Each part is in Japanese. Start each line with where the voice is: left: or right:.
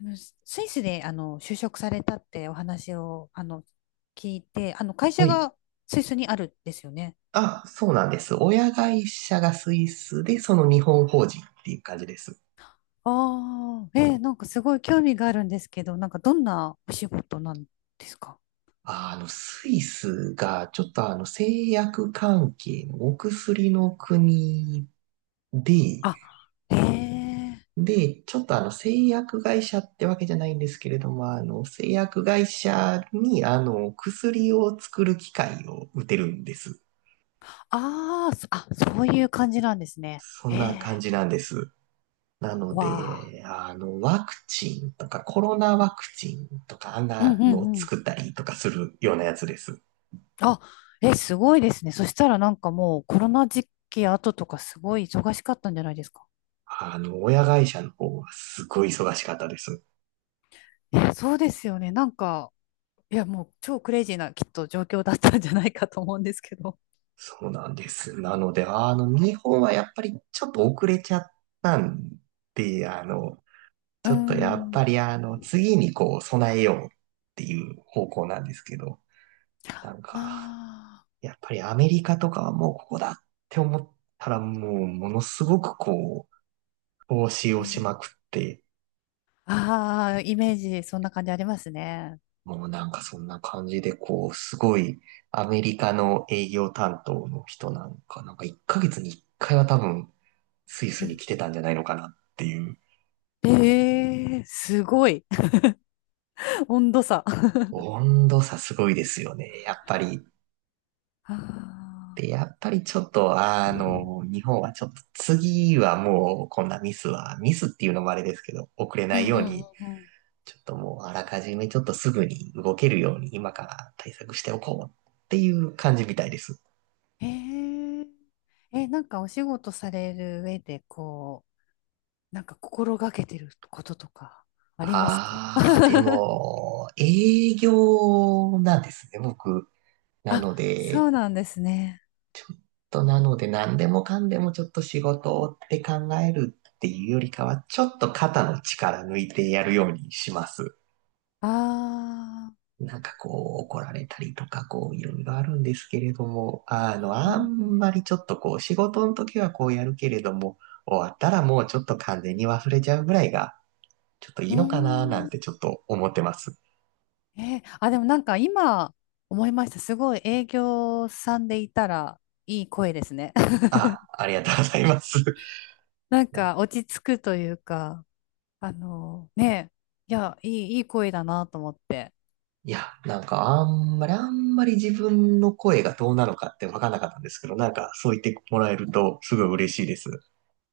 left: あのススイスで、あの就職されたってお話を聞いて、あの会
right: は
left: 社
right: い。
left: がスイスにあるんですよね。
right: あ、そうなんです。親会社がスイスで、その日本法人っていう感じです。
left: ああ、なんかすごい興味があるんですけど、なんかどんなお仕事なんですか？
right: スイスが、ちょっと製薬関係のお薬の国で、
left: あ、へえ。
right: で、ちょっと製薬会社ってわけじゃないんですけれども、製薬会社に、薬を作る機械を打てるんです。
left: そういう感じなんですね。
right: そ
left: へ
right: ん
left: え。
right: な感じなんです。なの
left: わあ。
right: で、ワクチンとか、コロナワクチンとか、あん
left: うんう
right: なのを
left: んうん。
right: 作ったりとかするようなやつです。
left: あ、え、すごいですね。そしたらなんかもうコロナ時期後とかすごい忙しかったんじゃないですか。
right: 親会社の方はすごい忙しかったです。
left: えそうですよね。なんか、いや、もう超クレイジーなきっと状況だったんじゃないかと思うんですけど。
right: そうなんです。なので、日本はやっぱりちょっと遅れちゃったんで、
left: う
right: ち
left: ー
right: ょっとやっぱ
left: ん。
right: り次にこう、備えようっていう方向なんですけど、なんか、
left: あ
right: やっぱりアメリカとかはもうここだって思ったらもう、ものすごくこう、投資
left: あ。
right: を
left: う
right: しま
left: ん。
right: くって、
left: ああ、イメージ、そんな感じありますね。
right: もうなんかそんな感じで、こう、すごいアメリカの営業担当の人なんか、なんか1ヶ月に1回は多分スイ
left: う
right: スに
left: ん。
right: 来てたんじゃないのかなっていう、
left: ええ、すごい。温度差。
right: 温度差すごいですよね、やっぱり。
left: あ
right: で、やっぱりちょっと、
left: ー、
right: 日本はちょっと次はもうこんなミスは、ミスっていうのもあれですけど、遅れ
left: う
right: ない
left: ん
right: よ
left: う
right: うに、
left: んうんうん。
right: ちょっともうあらかじめちょっとすぐに動けるように今から対策しておこうっていう感じみたいです。
left: ええ。え、なんかお仕事される上で、こう、なんか心がけてることとかありますか？
right: ああ、で も、営業なんですね、僕。な
left: あ、
right: ので、え
left: そ
right: っ
left: うなんですね。
right: 何でもかんでもちょっと仕事って考えるっていうよりかは、ちょっと肩の力抜いてやるようにします。
left: ああ。
right: なんかこう、怒られたりとか、こう、いろいろあるんですけれども、
left: う
right: あ
left: ん。
right: んまりちょっとこう、仕事の時はこうやるけれども、終わったらもうちょっと完全に忘れちゃうぐらいが、ちょっとい
left: う
right: い
left: ー
right: のかな、なん
left: ん。
right: てちょっと思ってます。
left: あ、でもなんか今思いました。すごい営業さんでいたらいい声ですね。
right: あ、ありがとうございます。
left: なんか落ち着くというか、あのね、いや、いい声だなと思って。
right: いや、なんかあんまり自分の声がどうなのかって分かんなかったんですけど、なんかそう言ってもらえるとすごい嬉しいです。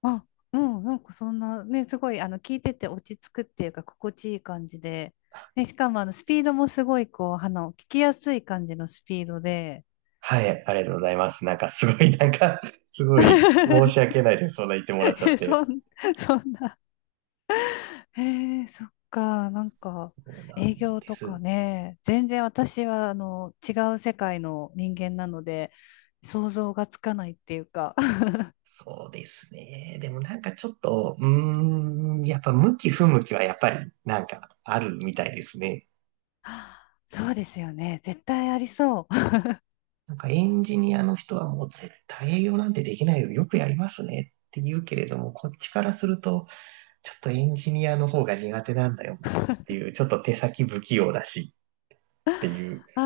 left: あ、うん、なんかそんな、ね、すごい、あの、聞いてて落ち着くっていうか、心地いい感じで。ね、しかも、あの、スピードもすごい、こう、あの、聞きやすい感じのスピードで。
right: はい、ありがとうございます。なんかすごい、なんか すごい申し 訳ないです。そんな言ってもらっちゃ
left: え
right: っ
left: そ
right: て。
left: ん、そんなへえ、そっか、なんか、
right: そうなん
left: 営業
right: で
left: とか
right: す。
left: ね、全然私は、あの、違う世界の人間なので、想像がつかないっていうか、
right: そうですね。でもなんかちょっと、うーん、やっぱ向き不向きはやっぱりなんかあるみたいですね。
left: そうですよね、絶対ありそう。
right: なんかエンジニアの人はもう絶対営業なんてできないよ。よくやりますねって言うけれども、こっちからすると、ちょっとエンジニアの方が苦手なんだよなっていう、ちょっと手先不器用だしっていう。
left: ああ、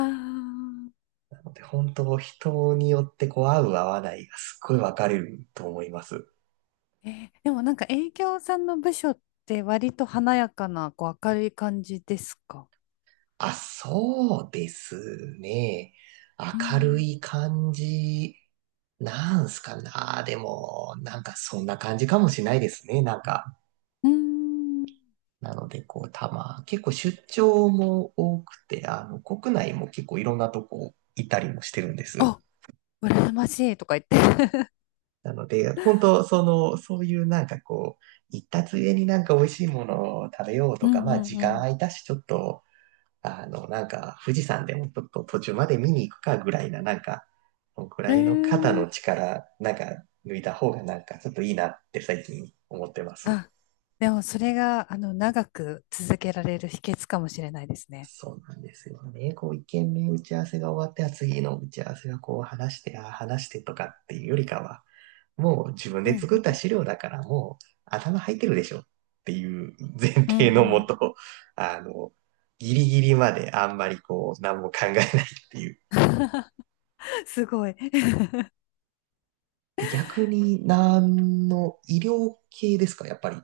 right: なので本当人によってこう合う合わないがすっごい分かれると思います。
left: でもなんか営業さんの部署って割と華やかな、こう、明るい感じですか？
right: あ、そうですね。
left: う
right: 明る
left: ん。
right: い感じなんすかな。でも、なんかそんな感じかもしれないですね。なんか。
left: うーん。
right: なので、こう、たま、結構出張も多くて、国内も結構いろんなとこ行ったりもしてるんです。
left: あ、羨ましいとか言って。
right: なので、本当、その、そういうなんかこう、行ったついでになんか美味しいものを食べよう
left: う
right: とか、まあ
left: ん
right: 時
left: う
right: 間空
left: ん
right: いたし、ちょっと、なんか富士山でもちょっと途中まで見に行くかぐらいな、なんか、このく
left: う
right: らいの肩
left: ん。
right: の
left: ー
right: 力、なんか抜いた方がなんかちょっといいなって最近思ってます。
left: あ、でもそれが、あの、長く続けられる秘訣かもしれないですね。
right: そうなんですよね。こう、一軒目打ち合わせが終わって、あ次の打ち合わせがこう話して、あ話してとかっていうよりかは、もう自分
left: うん
right: で
left: う
right: 作った
left: ん。
right: 資料だからもう頭入ってるでしょっていう前
left: う
right: 提
left: ん
right: の
left: う
right: も
left: ん。
right: と、あの、ギリギリまであんまりこう何も考えないっていう。
left: すごい。
right: え、逆に何の医療系ですか、やっぱり。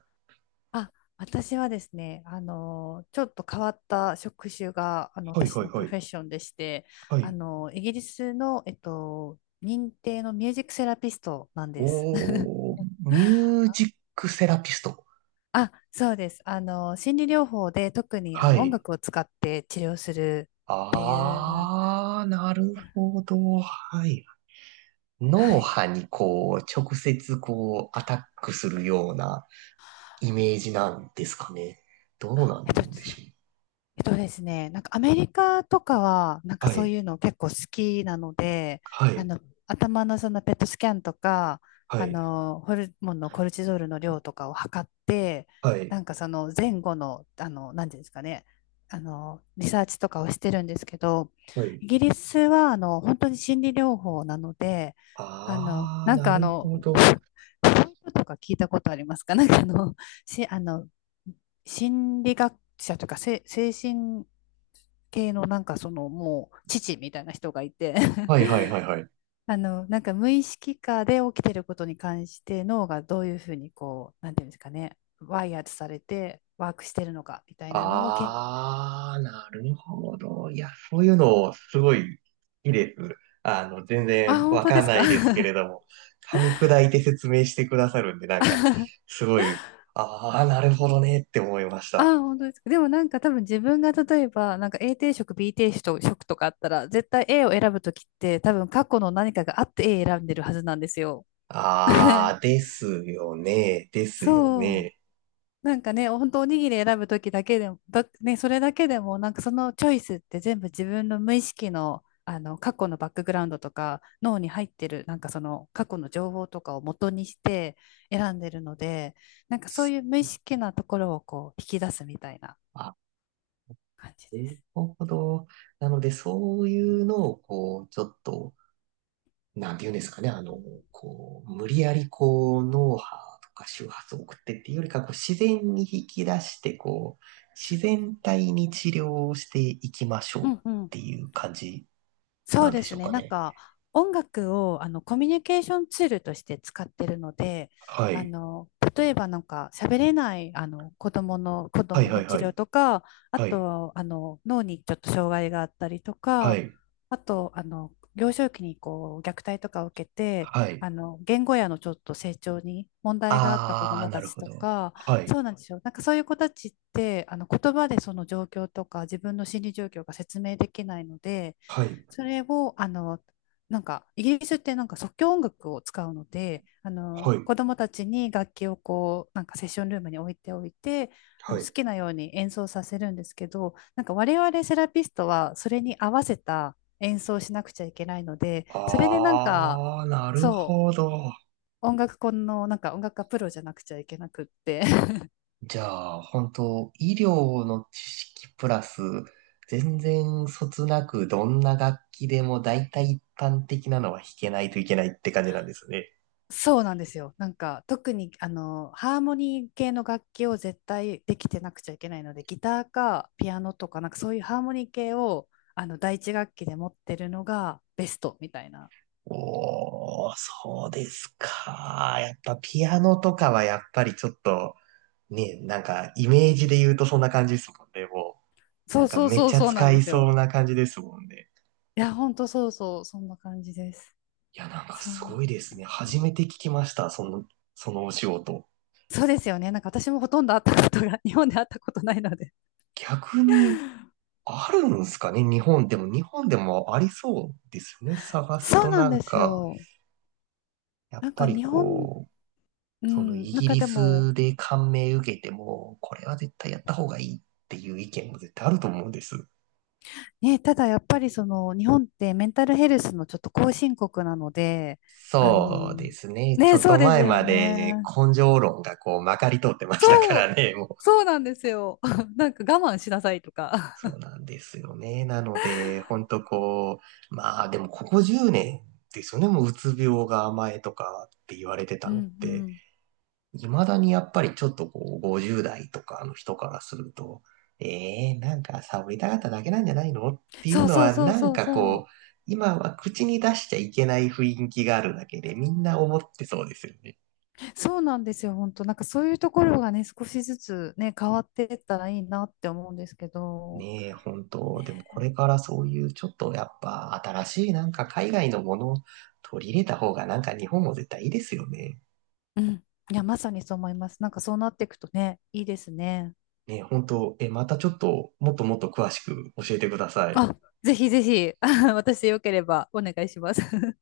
left: あ、私はですね、あの、ちょっと変わった職種が、あの、
right: はい
left: 私
right: はい
left: のプ
right: は
left: ロ
right: い。
left: フェッションでして、
right: は
left: あ
right: い。
left: の、イギリスの、認定のミュージックセラピストなんです。
right: おー、ミ ュージックセラピスト。
left: あ、そうです。あの、心理療法で特にあ
right: は
left: の音
right: い。
left: 楽を使って治療するっていう、
right: あー、なるほど。はい。
left: は
right: 脳
left: い。
right: 波にこう、直接こう、アタックするようなイメージなんですかね。どうな
left: えっと、
right: んでしょ
left: えっとですね、なんかアメリカとかは、なん
right: う。
left: か
right: は
left: そう
right: い、
left: いうの結構好きなので、
right: は
left: あ
right: い、
left: の、頭のそのペットスキャンとか、
right: は
left: あ
right: い、
left: の、ホルモンのコルチゾールの量とかを測って、
right: は
left: な
right: い、
left: んかその前後の、あの、なんていうんですかね、あの、リサーチとかをしてるんですけど、
right: はい。
left: イギリスは、あの、本当に心理療法なので、あの、
right: あー、
left: なん
right: な
left: かあ
right: る
left: の、
right: ほ
left: フ
right: ど。
left: ロイトとか聞いたことありますか？なんかあの、あの、心理学者というか、精神系のなんかそのもう父みたいな人がいて
right: はい、はい、はい、はい。
left: あの、なんか無意識下で起きてることに関して脳がどういうふうにこう、なんていうんですかね、ワイヤーされてワークしてるのかみたいなのを研究。
right: あー、なるほど。いや、そういうの、すごい、いいです。全
left: あ、
right: 然
left: 本
right: わ
left: 当
right: か
left: で
right: ん
left: す
right: な
left: か？
right: いですけれ ども、噛み砕いて説明してくださるんで、なんか、すごい、あー、なるほどねって思いました。
left: あ、本当ですか。でもなんか多分自分が例えば、なんか A 定食、B 定食とかあったら、絶対 A を選ぶときって多分過去の何かがあって A 選んでるはずなんですよ。
right: あー、ですよね、ですよ
left: そう。
right: ね。
left: なんかね、本当おにぎり選ぶときだけでも、それだけでも、なんかそのチョイスって全部自分の無意識の、あの過去のバックグラウンドとか脳に入ってるなんかその過去の情報とかを元にして選んでるので、なんかそういう無意識なところをこう引き出すみたいな感じで
right: なる
left: す。
right: ほど。なので、そういうのを、こう、ちょっと、なんて言うんですかね、こう、無理やり、こう、脳波とか周波数を送ってっていうよりか、こう、自然に引き出して、こう、自然体に治療をしていきましょ
left: う
right: うっ
left: んうん。
right: ていう感じ
left: そう
right: なん
left: で
right: でし
left: す
right: ょう
left: ね。
right: か
left: なん
right: ね。
left: か、音楽をあのコミュニケーションツールとして使ってるので、
right: は
left: あ
right: い。
left: の、例えばなんか喋れないあの子
right: はい
left: 供
right: は
left: の
right: い
left: 治
right: は
left: 療
right: い。
left: とか、あ
right: はい。
left: と、あの、脳にちょっと障害があったりと
right: は
left: か、
right: い。
left: あと、あの、幼少期にこう虐待とかを受けて、
right: は
left: あ
right: い。
left: の、言語やのちょっと成長に問題があった子
right: あ
left: 供
right: ー、な
left: た
right: る
left: ち
right: ほ
left: と
right: ど。
left: か、
right: は
left: そ
right: い。
left: うなんですよ。なんかそういう子たちって、あの、言葉でその状況とか自分の心理状況が説明できないので、
right: はい。
left: それを、あの、なんか、イギリスってなんか即興音楽を使うので、あ
right: は
left: の、
right: い。
left: 子供たちに楽器をこう、なんかセッションルームに置いておいて、あ
right: は
left: の好
right: い。
left: きなように演奏させるんですけど、なんか我々セラピストはそれに合わせた演奏をしなくちゃいけないので、それでなんか、
right: あー、なる
left: そ
right: ほ
left: う、
right: ど。
left: 音楽家の、なんか音楽家プロじゃなくちゃいけなくって、
right: じゃあ、本当医療の知識プラス、全然そつなくどんな楽器でも大体一般的なのは弾けないといけないって感じなんですね。
left: そうなんですよ。なんか特にあのハーモニー系の楽器を絶対できてなくちゃいけないので、ギターかピアノとかなんかそういうハーモニー系をあの第一楽器で持ってるのがベストみたいな。
right: おー、そうですか。やっぱピアノとかはやっぱりちょっと、ね、なんかイメージで言うとそんな感じですもんね、もう。
left: そ
right: なん
left: う
right: か
left: そう
right: めっ
left: そう
right: ちゃ
left: そうなん
right: 使
left: で
right: い
left: す
right: そ
left: よ。
right: うな感じですもんね。
left: いや本当そうそうそんな感じです。
right: いや、なんか
left: そう、
right: すごいですね。初めて聞きました、その、そのお仕事。
left: そうですよね。なんか私もほとんど会ったことが 日本で会ったことないので。
right: 逆に、あるんですかね、日本でも。日本でもありそうですよね。探す
left: そう
right: と
left: なん
right: な
left: で
right: ん
left: す
right: か、
left: よ。
right: やっ
left: なん
right: ぱ
left: か
right: り
left: 日本、
right: こう、
left: う
right: その
left: ん、
right: イ
left: なん
right: ギ
left: か
right: リ
left: でも
right: スで感銘受けても、これは絶対やった方がいいっていう意見も絶対あると思うんです。
left: ね、ただやっぱりその日本ってメンタルヘルスのちょっと後進国なので、あの、
right: そうですね。ちょ
left: ね、
right: っ
left: そ
right: と
left: うです
right: 前
left: よ
right: まで
left: ね。
right: 根性論がこうまかり通ってましたか
left: そう、
right: らね。もう
left: そうなんですよ。なんか我慢しなさいとか。
right: そうなんですよね。なので、ほんとこう、まあでもここ10年ですよね。もううつ病が甘えとかって言われて
left: う
right: たのっ
left: んう
right: て。
left: ん。
right: 未だにやっぱりちょっとこう、50代とかの人からすると、えー、なんかサボりたかっただけなんじゃないのってい
left: そ
right: う
left: う
right: の
left: そう
right: は、
left: そう
right: なん
left: そう
right: か
left: そ
right: こ
left: う。
right: う、今は口に出しちゃいけない雰囲気があるだけで、みんな思ってそうですよね。
left: そうなんですよ、本当。なんかそういうところがね、少しずつね、変わっていったらいいなって思うんですけど。
right: ねえ、本当。でもこれからそういうちょっとやっぱ新しいなんか海外のものを取り入れた方がなんか日本も絶対いいですよね。
left: うん。いや、まさにそう思います。なんかそうなっていくとね、いいですね。
right: ねえ、本当。え、またちょっともっともっと詳しく教えてください。
left: あ、ぜひぜひ、私よければお願いします。